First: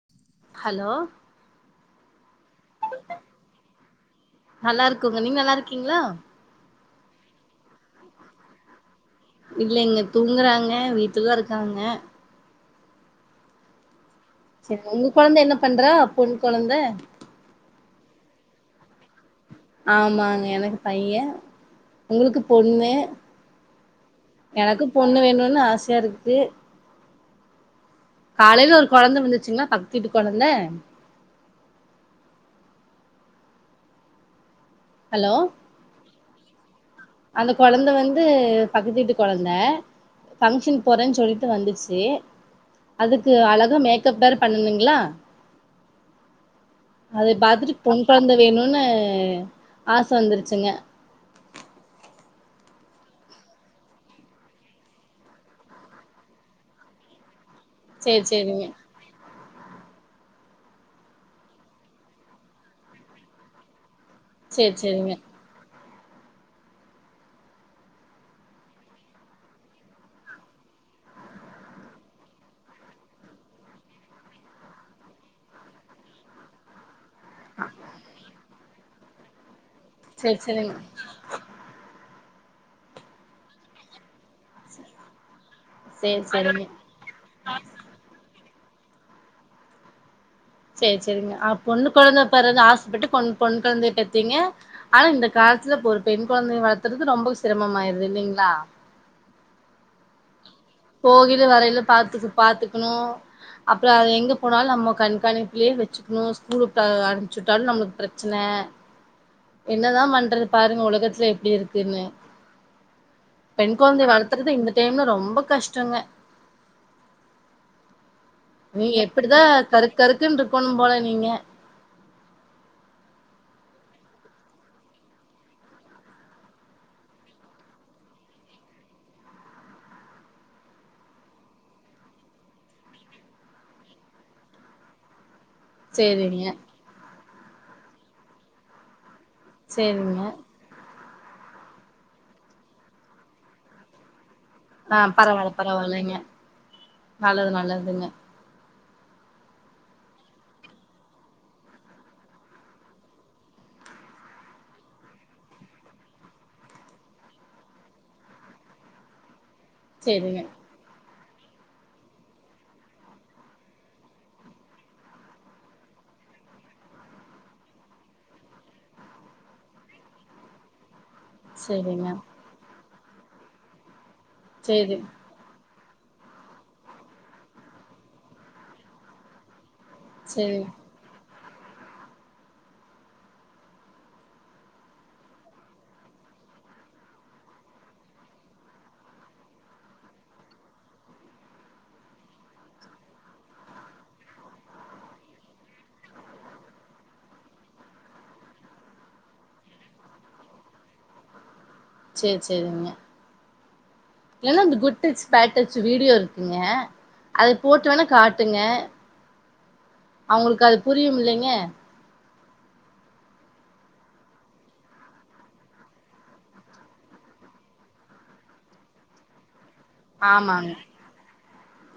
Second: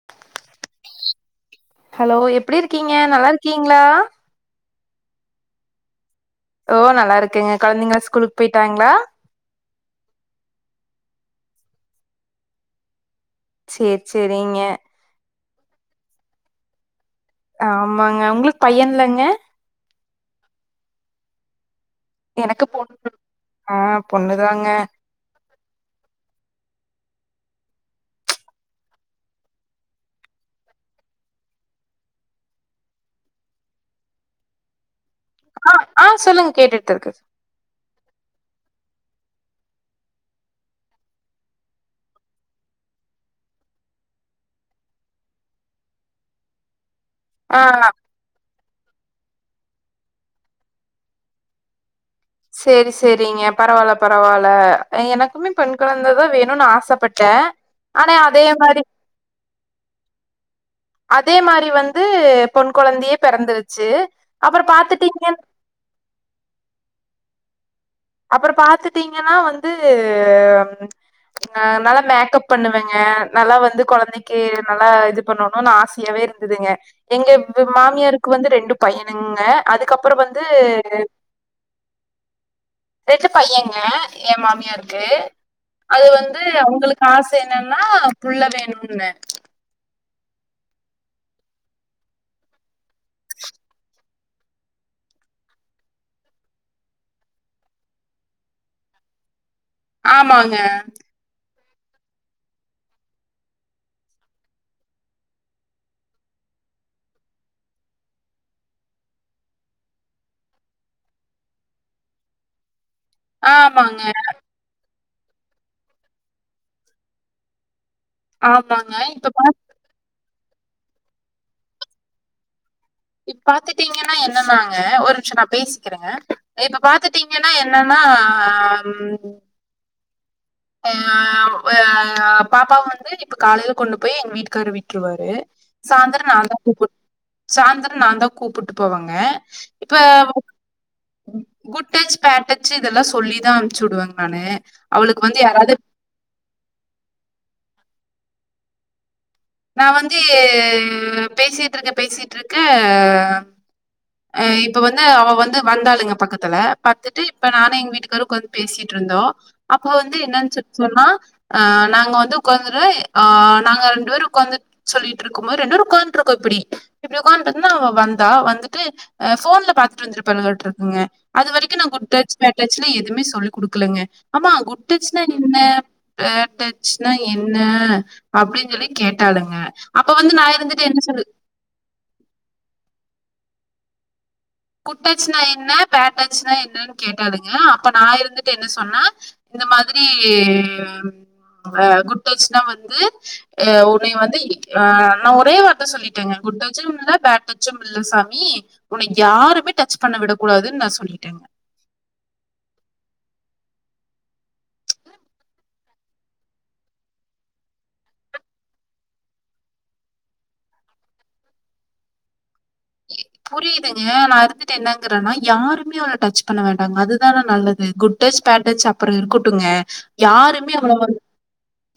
[inaudible] Hello hello எப்டி இருக்கீங்க நல்லா இருக்கீங்ளா நல்லா இருக்கோங்க நீங்க நல்லா இருக்கீங்ளா ஓ நல்லா இருக்கேங்க கொழந்தைங்கள ஸ்கூலுக்கு போயிட்டாங்ளா இல்லங்க தூங்குறாங்க வீட்டுலதா இருக்காங்க சேர் செரிங்க சரி உங்க கொழந்த என்ன பண்றா பொண் குழந்த ஆமாங்க உங்ளுக்கு பையன்லங்க ஆமாங்க எனக்கு பையே உங்களுக்கு பொண்ணு ஆ பொண்ணுதாங்க எனக்கு பொண்ணு வேணுனு ஆசையா இருக்கு காலேல ஒரு குழந்தை வந்துச்சுங்களா பக்கத்து வீட்டு கொழந்த ஹலோ ஆ ஆ சொல்லுங்க கேட்டுட்டு இருக்குது அந்த கொழந்த வந்து பக்கத்து வீட்டு கொழந்த ஃபங்க்ஷன் போறேனு சொல்ட்டு வந்துச்சி அதுக்கு அழகா மேக்கப் வேற பண்ணணுங்ளா அது ஆ பாத்துட்டு பொன் கொழந்த வேணுனு ஆச வந்துருச்சுங்க சேரி சேரிங்க பரவால்ல பரவால்ல எனக்குமே பெண் கொழந்தைதா வேணு ஆசப்பட்டே ஆனா சேரி அதே சேரிங்க மாரி அதே மாரி வந்து பொன் கொழந்தையே பெறந்துருச்சி அப்பறோ சேரி சேரிங்க பாத்துட்டீங்கன் அப்பறோ பாத்துட்டீங்கன்னா வந்து ஆ நல்லா மேக்கப் பண்ணுவேங்க நல்லா வந்து கொழந்தய க்கே நல்லா இது பண்ணணுனு ஆசையாவே இருந்துதுங்க எங்க ப்ப மாமியாருக்கு வந்து ரெண்டு பையனுங்க அதுக்கப்பறோ சேரி வந்து சேரிங்க ரெண்டு பையேங்க எ மாமியாருக்கு அது சேரி வந்து சேரிங்க அவுங்களுக்கு ஆச என்னனா புள்ள வேணும்ப்பே சேர் செரிங்க அ பொண்ணு கொழந்த பெறந்து ஆஸ்ப்பட்டுக்கு பொண் பொண் கொழந்தய பெத் திங்க ஆனா இந்த காலத்துல இப்ப ஒரு பெண் கொழந்தைய வளத்துறது ரொம்ப சிரமமாயிருது இல்லைங்ளா ஆமாங்க போகைல வரைல பாத்துக்கு பாத்துக்கணு அப்பறோ அது எங்க போனாலு நம்ம கண்காணிப்புலே வச்சி இன்னு ஸ்கூலுக்கு அ அம்பிச்சுவிட்டாலு நம்ளுக்கு பிரெச்சன என்னதா பண்றது பாருங்க உலகத்துல எப்டி இருக்குன்னு பெண் ஆமாங்க கொழந்த வளத்துறது இந்த டைம்ல ரொம்ப கஷ்டோங்க நீ ஆமாங்க இப்ப எப்பிடிதா பா கரு கருக்குன்று இருக்கணு போல நீங்க இப் பாத்துட்டீங்கன்னா என்னன்னாங்க ஒரு நிம்ஷோ நா பேசிக்கிறேங்க இப்ப பாத்துட்டீங்கன்னா என்னன்னா ம் ய வ்வ ப பாப்பா வந்து இப்ப காலேல கொண்டு போய் எங்க வீட்டுக்காரு விட்ருவாரு சாந்தர சேரிங்க நாதா கூப்பு சாந்திர நாதா கூப்பிட்டு போவங்க சேரிங்க இப்பவ் குட்டச் பேட்டச் இதெல்லா சொல்லிதா அம்ச்சி விடுவங்க நானு ஆ அவளுக்கு வந்து பரவா ல்ல யாராவது பரவால்லய்ங்க நல்லது நல்லதுங்க நா வந்து பேசிட்ருக்க பேசிட்ருக்க ஆ இப்ப வந்து அவ வந்து வந்தாளுங்க பக்கத்துல பாத்துட்டு இப்ப நானு எங்க வீட்டுக்காரு உக்காந்து பேசிட்ருந்தோ அப்ப வந்து சேரிங்க என்னன் சொல்ட்டு சொல்றா அ நாங்க வந்து உக்காந்துரு ஆ நாங்க ரெண்டு பேரு உக்காந்துட் சொல்லிட்ருக்கு போது ரெண்டு பேரு உக்காந்துட்ருக்கோ இப்பிடி இப்படி உக்கான்ருந்தா அவ வந்தா இப்டி உக்காந்திருந்தா அவ வந்தா வந்துட்டு அ ஃபோன்ல பாத்துட்திருந்திருப்பாலாகான்ட்டு இருக்குங்க அது வரிக்கு நா சேரிங்க குட்டச் டச் பேட்டச்னு எதுமே சொல்லி குடுக்கலங்க அம்மா சேரி குட்டச்னா என்ன பேட்டச்சுன்னா என்ன அப்டின் சொல்லி கேட்டாளுங்க அப்ப வந்து நா சேரி இருந்துட்டு என்ன சொல்லு குட்டச்சுனா என்ன பேட்டச்சுனா என்னன்னு கேட்டாளுங்க அப்ப நா இருந்துட்டு என்ன சொன்ன இந்த மாதிரி அ குட்டச்னா வந்து அ உனை வந்து ஆ நா ஒரே வார்த்த சொல்லிட்டேங்க குட்டச்சும் இல்ல பேட்டச்சும் இல்ல சாமி உன்னை யாருமே டச் பண்ண விடக் கூடாதுன்னு நா சொல்லிட்டேங்க சேர் சேரிங்க எல்லா இந்த குட்டச் பேட்டச் வீடியோ இருக்குங்க அது போட்டு வேணா காட்டுங்க அவுங்களுக்கு அது புரியும் இல்லைங்க எ புரியுதுங்க நான் இருந்துட்டு என்னங்கறேன்னா யாருமே அவளை டச் பண்ண வேண்டாங்க அதுதான நல்லது குட் குட்டச் பேட்டச் அப்பறம் இருக்கட்டுங்க ஆமாங்க யாருமே அவள வந்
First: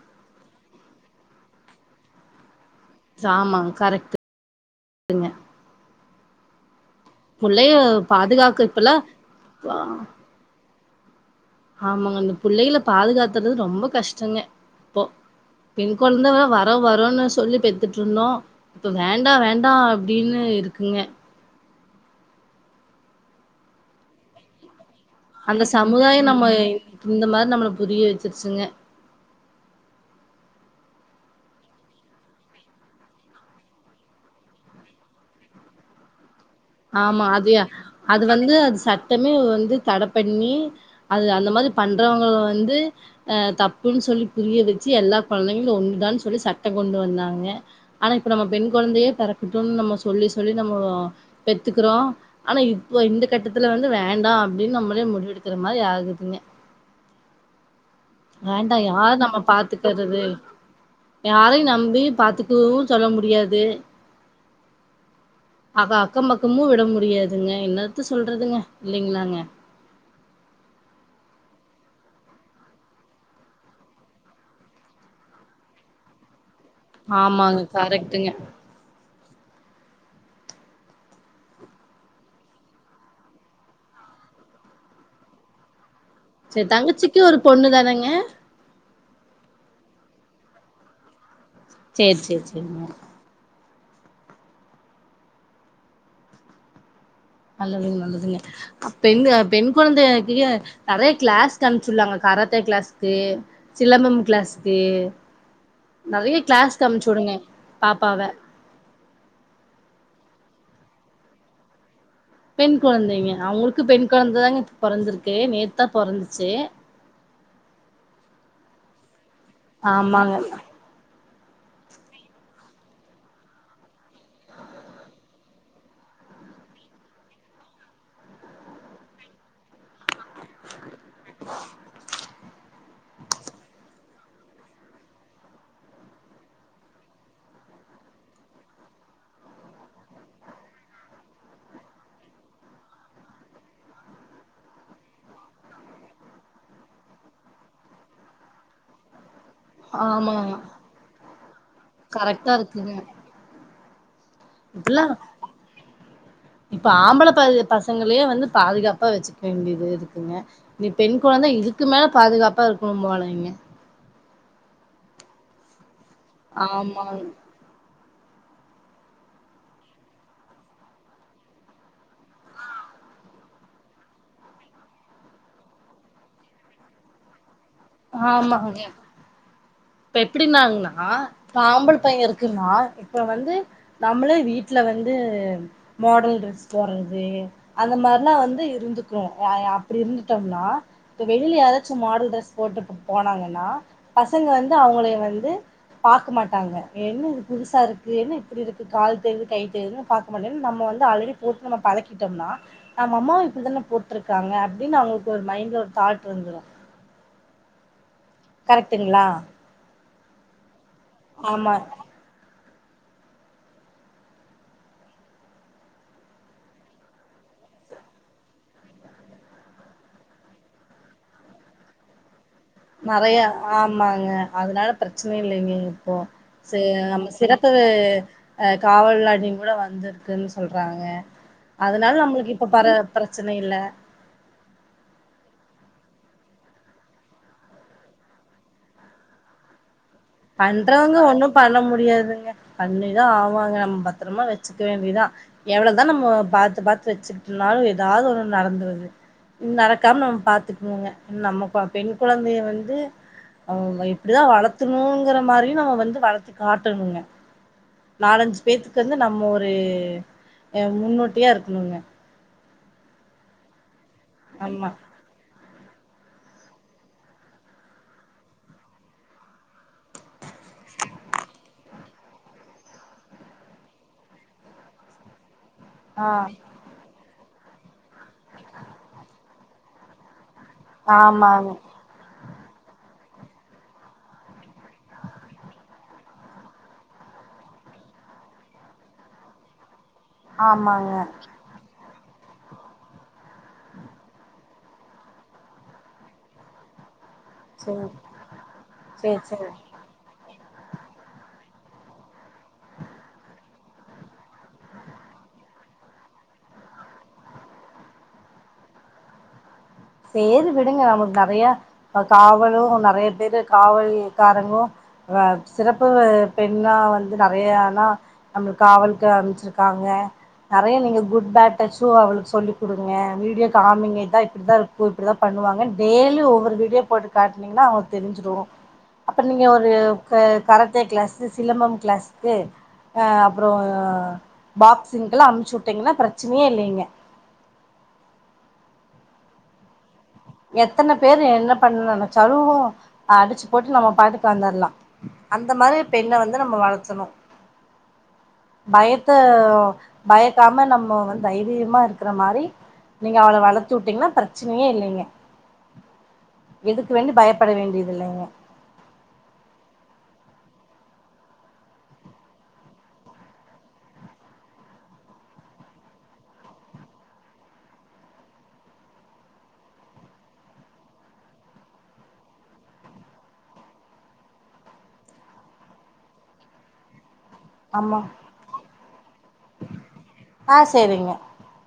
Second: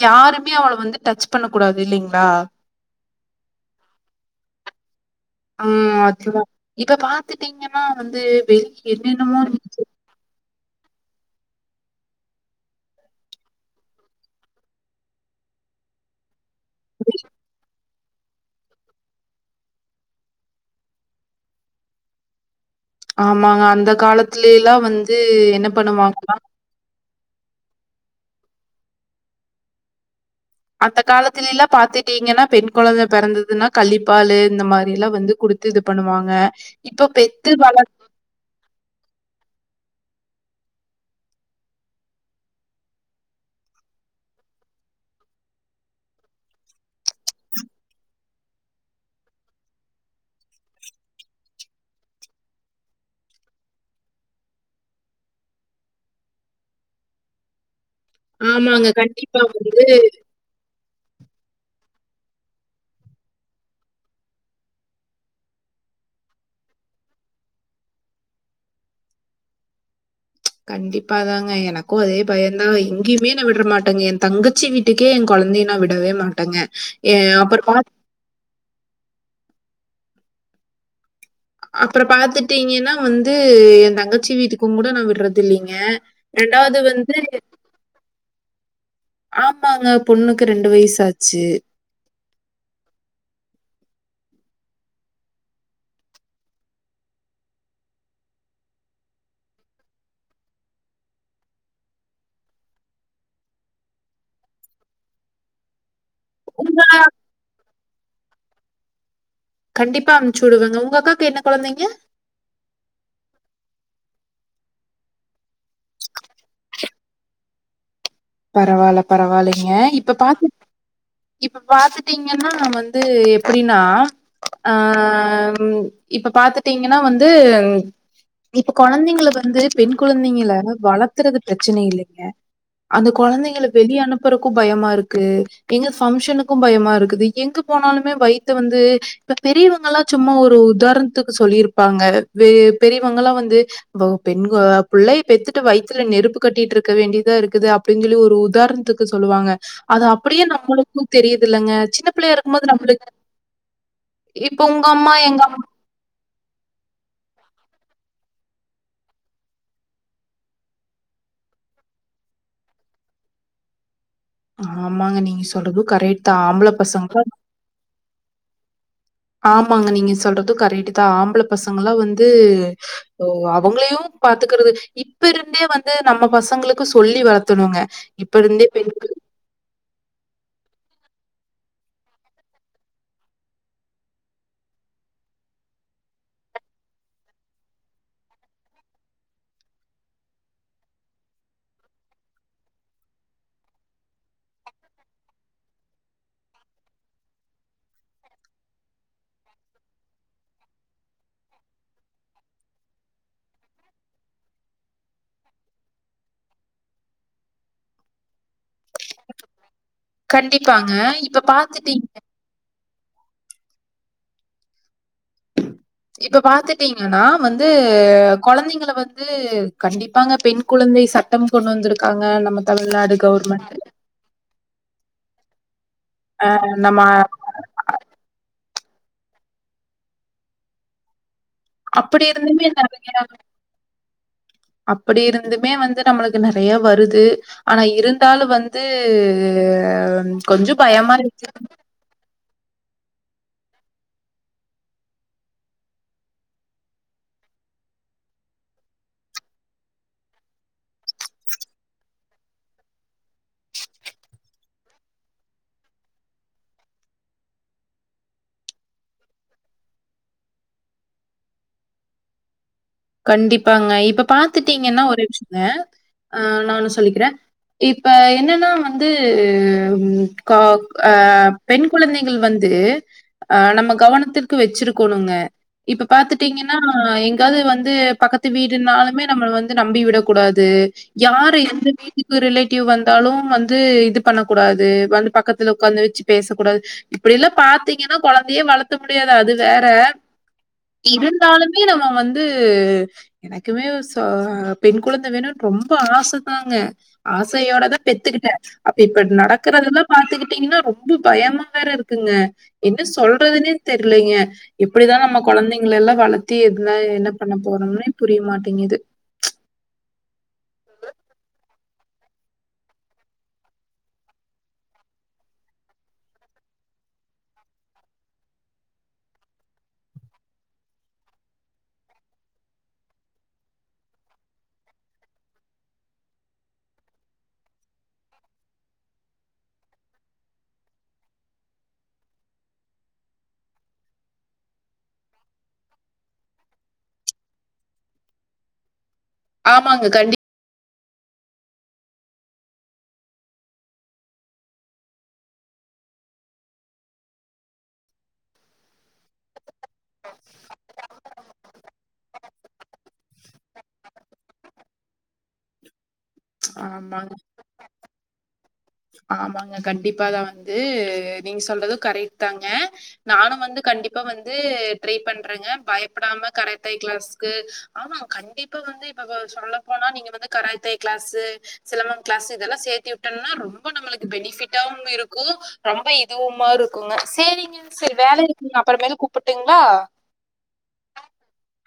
யாருமே அவள வந்து டச் பண்ண கூடாது இல்லைங்களா ஆமா கரெக்ட் ஆ அதுதான் இப்ப புள்ளைய பாத்துட்டீங்கன்னா வந்து பாதுகாக்க வெளிய இப்பல்லா என்னென்னமோ இருந்துச்சு ஆமாங்க இந்த பிள்ளைகளை பாதுகாத்துறது ரொம்ப கஷ்டங்க இப்போ பெண் குழந்தைவரா வர வரும்ன்னு சொல்லி பெத்துட்டு இருந்தோம் இப்ப வேண்டாம் வேண்டாம் அப்டின்னு இருக்குங்க ஆமாங்க அந்த காலத்துலேல்லாம் வந்து அந்த என்ன சமுதாயம் பண்ணுவாங்கனா நம்ம இந்த மார் நம்மள புரிய வச்சிருச்சிங்க அந்த காலத்துலில்லாம் பாத்துட்டீங்கன்னா பெண் குழந்தை பிறந்ததுன்னா கள்ளிப்பால் இந்த மாரில்லாம் வந்து குடு த்து இது பண்ணுவாங்க இப்ப ஆமா பெத்து அதையா வள அது வந்து அது சட்டமே வந்து தட பண்ணி அது அந்த மாரி பண்றவங்கள வந்து அ தப்புன்னு சொல்லி புரிய வச்சு எல்லா குழந்தைங்களும் ஒன்று தான்னு சொல்லி சட்டம் கொண்டு வந்தாங்க ஆனா இப்ப நம்ம பெண் குழந்தையே பிறக்கட்டும்னு நம்ம சொல்லி சொல்லி நம்ம பெத்துக்குறோம் ஆனா இப்ப இந்த கட்டத்துல வந்து வேண்டாம் அப்டின்னு நம்மளே முடிவெடுக்கிற மாரி ஆகுது வேண்டாம் ஆமாங்க. யார் நம்ம கண்டிப்பா வந்து பாத்துக்குறது யாரையும் நம்பி பாத்துக்கவும் சொல்ல முடியாது அவ அக்கம் பக்கமும் விட முடியாதுங்க என்னத்த சொல்றதுங்க இல்லைங்களாங்க கண்டிப்பாதாங்க எனக்கும் அதே பயம்தான் எங்கேயுமே நா விட்ற மாட்டேங்க என் தங்க ச்சி வீட்டுக்கே என் குழந்தைய நா விடவே மாட்டேங்க ஏ ஆமாங்க அப்புறம் பாத் கரெக்ட்டுங்க அப்பறம் பாத்துட்டீங்கன்னா வந்து எ தங்கச்சி வீட்டுக்கும் கூட நான் விடுறது இல்லைங்க செரி தங்கச்சிக்கு ஒரு பொண்ணு தானேங்க ஆமாங்க பொண்ணுக்கு ரெண்டு வயசாச்சு சேர் சேர் சேரிங்க நல்லதுங்க நல்லதுங்க ஆ பெண் பெண் குழந்தைக்கிய நிறைய கிளாஸ் அனுச்சுல்லாங்க காரத்தை கிளாஸ்க்கு சிலம்பம் கிளாஸ்க்கு நறைய உங்க கிளாஸ்க்கு அமிச்சு விடுங்க பாப்பாவ கண்டிப்பா அமுச்சு விடுவாங்க உங்க அக்காவுக்கு என்ன குழந்தைங்க பெண் குழந்தைங்க அவங்களுக்கு பெண் குழந்தை தாங்க பொறந்திருக்கு நேத்தா பொறந்துச்சு பரவாயில்ல பரவாயில்லைங்க இப்ப ஆமாங்க பாத்து இப்ப பாத்துட்டீங்கன்னா வந்து எப்டின்னா அ இப்ப பாத்துட்டீங்கன்னா வந்து இப்ப குழந்தைங்களுக்கு வந்து பெண் குழந்தைங்க வளர்த்துறது பிரச்சனை இல்லைங்க அந்த குழந்தைங்கல வெளியே அனுப்புறக்கும் பயமா இருக்கு எங்க ஃபங்க்ஷனுக்கும் பயமா இருக்குது எங்க போனாலுமே வயித்த வந்து இப்ப பெரியவங்கலா சும்மா ஒரு உதார்ண்த்துக்கு சொல்லிருப்பாங்க வே பெரியவங்கலா வந்து வோ பெண்கோ புள்ளைய பெத்துட்டு வயித்ல நெருப்பு கட்டிட்ருக்க வேண்டிதா இருக்குது அப் அப்டின் சொல்லி ஒரு உதார்ண்த்துக்கு சொல்லுவாங்க அது அப்புடியே ஆமாங்க நம்மளுக்கு தெரிதிலங்க சின்ன பிள்ளையா கரெக்டா இருக்குமோது இருக்குங்க நம்ளுங்க இப்ப உங்க அம்மா எங்க அம்மா இப்போ ஆம்பள பைய்லுக பசங்களே வந்து பாதுகாப்பா வச்சுக்க வேண்டிது இருக்குங்க இனி பெண் குழந்த இதுக்கு மேல பாதுகாப்பா இருக்கணும் போலய்ங்க ஆமாங்க நீங்க சொல்றது கரெட்தா ஆம்பள ஆமாங்க பசங்க ஆமாங்க நீங்க சொல்றது கரெட்டுதா ஆம்பள பசங்கலா வந்து போ அவங்களையு பாத்துக்கறது இப்ப இருந்தே வந்து நம்ம பசங்களுக்கு சொல்லி வளர்த்துணுங்க இப்ப இருந்தே ஆமாங்க பெண்க்கு இப்ப எப்பிடின்னாங்னா ஆம்பள பையன் இருக்குனா இப்ப வந்து நம்மளே வீட்ல வந்து மாடல் ட்ரெஸ் போட்றது அந்த மார்லா வந்து இருந்துக்ணு யா யா அப்டி இருந்துட்டோம்னா இப்ப வெளில யாராச்சு மாடல் ட்ரெஸ் போட்டுட்டு போனாங்கனா பசங்க வந்து அவுங்களே வந்து பாக்க மாட்டாங்க என்ன இது புதுசா இருக்கு என்ன இப்புடி இருக்கு கால் தெரியுது கை தெரியுதுனு பா க்க மாட்டன் நம்ம வந்து ஆல்ரெடி போட்டு நம்ம பழக்கிட்டோம்னா நம்ம அம்மாவு இப்டிதான போட்ருக்காங்க அப்டின் அவுங்குளுக்கு ஒரு மைண்ட்ல ஒரு தாட் வந்துரு கரெக்ட்டுங்களா கண்டிப்பாங்க இப்ப ஆமா பாத்துட்டீங்க இப்ப பாத்துட்டீங்கனா வந்து கொழந்தைங்கல வந்து கண்டிப்பாங்க பெண் குழந்தை சட்டம் கொண்டு வந்திருக்காங்க நமக் நெறையா ஆமாங்க அதுனால பிரச்சனை இல்லைங்க இப்போ சே நம்ம சிறப்பிது அ காவல் அப்டின் கூட வந்திருக்குன் சொல்றாங்க அதுனால அப்படி நம்மளுக்கு இருந்துமே இப்ப பற நெறை பிரச்சன இல்ல அப்படி இருந்துமே வந்து நம்மளுக்கு நெறையா வருது ஆனா இருந்தாலு வந்து கொஞ்சம் பயமா பண்றவ்ங்க ஒன்னு இருக்கு. பண்ண முடியாதுங்க பண்ணிதா ஆவாங்க நம் பத்ரமா வச்சுக்க வேண்டிதா எவுளதா நம்ம பாத்து பாத்து வச்சுக்கிட்ருந்தாலு எதாது ஒன்னு நடந்துருது நடக்காம நம்ம பாத்துக்குவோங்க நம்ம ப பெண் குழந்தைய வந்து அவ்ங்க இப்டிதா வளர்த்தணுங்கிற மாரியு நம்ம வந்து வளர்த்தி காட்டணுங்க நாலஞ்சு பேத்துக்கு வந்து நம்மொரு எ முன்னோட்டியா இருக்கணுங்க கண்டிப்பாங்க இப்ப ஆமா பாத்துட்டீங்கனா ஒரு [inaudible] த ஆ நான் ஒன்னு சொல்லிக்கிற இப்ப என்னனா வந்து ம் கா அ பெண் குழந்தைகள் வந்து அ நம்ம கவனத்திற்கு வச்சிருக்குணுங்க இப்ப ஆ பாத்துட்டீங்கனா எங்யாது வந் து பக்கத்து வீடுனாலுமே நம்ம வந்து நம்பி விடக்கூடாது யாரு ஆமாங்க எந்த வீட் டுக்கு ரிலேட்டிவ் வந்தாலு வந்து இது பண்ண கூடாது வந்து பக்கத்துல உட்காந்து வச்சு பேசக்கூடாது இப்டிலா பாத்தீங்கனா கொழந்தையே வளக்க முடியாது அது வேற ஆமாங்க இருந்தாலுமே நம்ம வந்து து எனக்குமே சோ பெண் குழந்த வேணுன் ரொம்ப ஆசதாங்க ஆசையோடதா செரி பெத்துக்கிட்ட அப்ப இப்ப செரி செரி நடக்கறதெல்லா பாத்துக்கிட்டீங்கனா ரொம்பு பயமா வேற இருக்குங்க என்ன சொல்றதுனே தெர்லைங்க எப்புடிதா நம்ம கொழந்தைங்குலெல்லா வளத்தி எதுனா என்ன எனக்கு ஒன்னுமே புரிய மாட்டேங்குது சேரி விடுங்க நமக்கு நெறையா காவலும் நிறைய பேரு காவல்காரங்களும் ஆ சிறப்பு பெண்ணா வந்து நெறையான்னா நம்ள் காவல்க்கு அன்ப்ச் சிருக்காங்க நெறைய நீங்க குட் பேட் டச்சும் அவளுக்கு சொல்லிக் குடுங்க வீடியோ காமிங்க இதா இப்டிதா இரு டூர் இப்டிதா பண்ணுவாங்க டேய்லியு ஒவ்வொரு வீடியோ போட்டு காட்னீங்கன்னா அவள்க்கு தெரிஞ்சுடும் அப்றோ நீங்க ஒரு க கராத்தே க்ளாஸு சிலம்பம் க்ளாஸ்க்கு ஆ அப்றோ பாக்சிங்க்கெல்லா அமுச்சு வுட்டீங்கன்னா ப்ரச்சனையே இல்லைங்க ஆமாங்க கண்டிப் எத்தன பேரு என்ன பண்ண நெனச்சாலு அடிச்சு போட்டு நம்ம பாட்டுக்கு வந்துர்லாம் அந்த மாரி பெண்ண வந்து நம்ம வளத்தணு பயத்த பயக்காம நம்ம வந்து தைரியமா இருக்குற மாரி நீங்க அவள வள‌த்து வுட்டீங்கன்னா ப்ரச்சனையே இல்லைங்க எதுக்கு ஆமாங்க. வந்து பயப்பட வேண்டியதுல்லைங்க ஆமாங்க கண்டிப்பா தான் வந்து நீங்க சொல்றதும் கரெக்ட் தாங்க நானு வந்து கண்டிப்பா வந்து ட்ரை பண்றேங்க பயப்படாம கராத்தே கிளாஸ்க்கு ஆமா கண்டிப்பா வந்து இப்ப சொல்ல போனா நீங்க வந்து கராத்தே கிளாஸூ சிலம்பம் கிளாஸ் இதெல்லாம் சேத்தி வுட்டன்னா ரொம்ப ரொம்ப நம்மளுக்கு பெனிஃபிட்டாவு இருக்கும் ரொம்ப இதுவுமா இருக்குங்க சேரிங்க சரி ஆமா வேல இருக்கு அப்றோ மேல கூப்ட்டுங்களா ஆ சேரிங்க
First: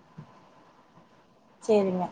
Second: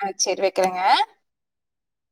ஆ சேரி வக்கிறேங்க சேரிங்க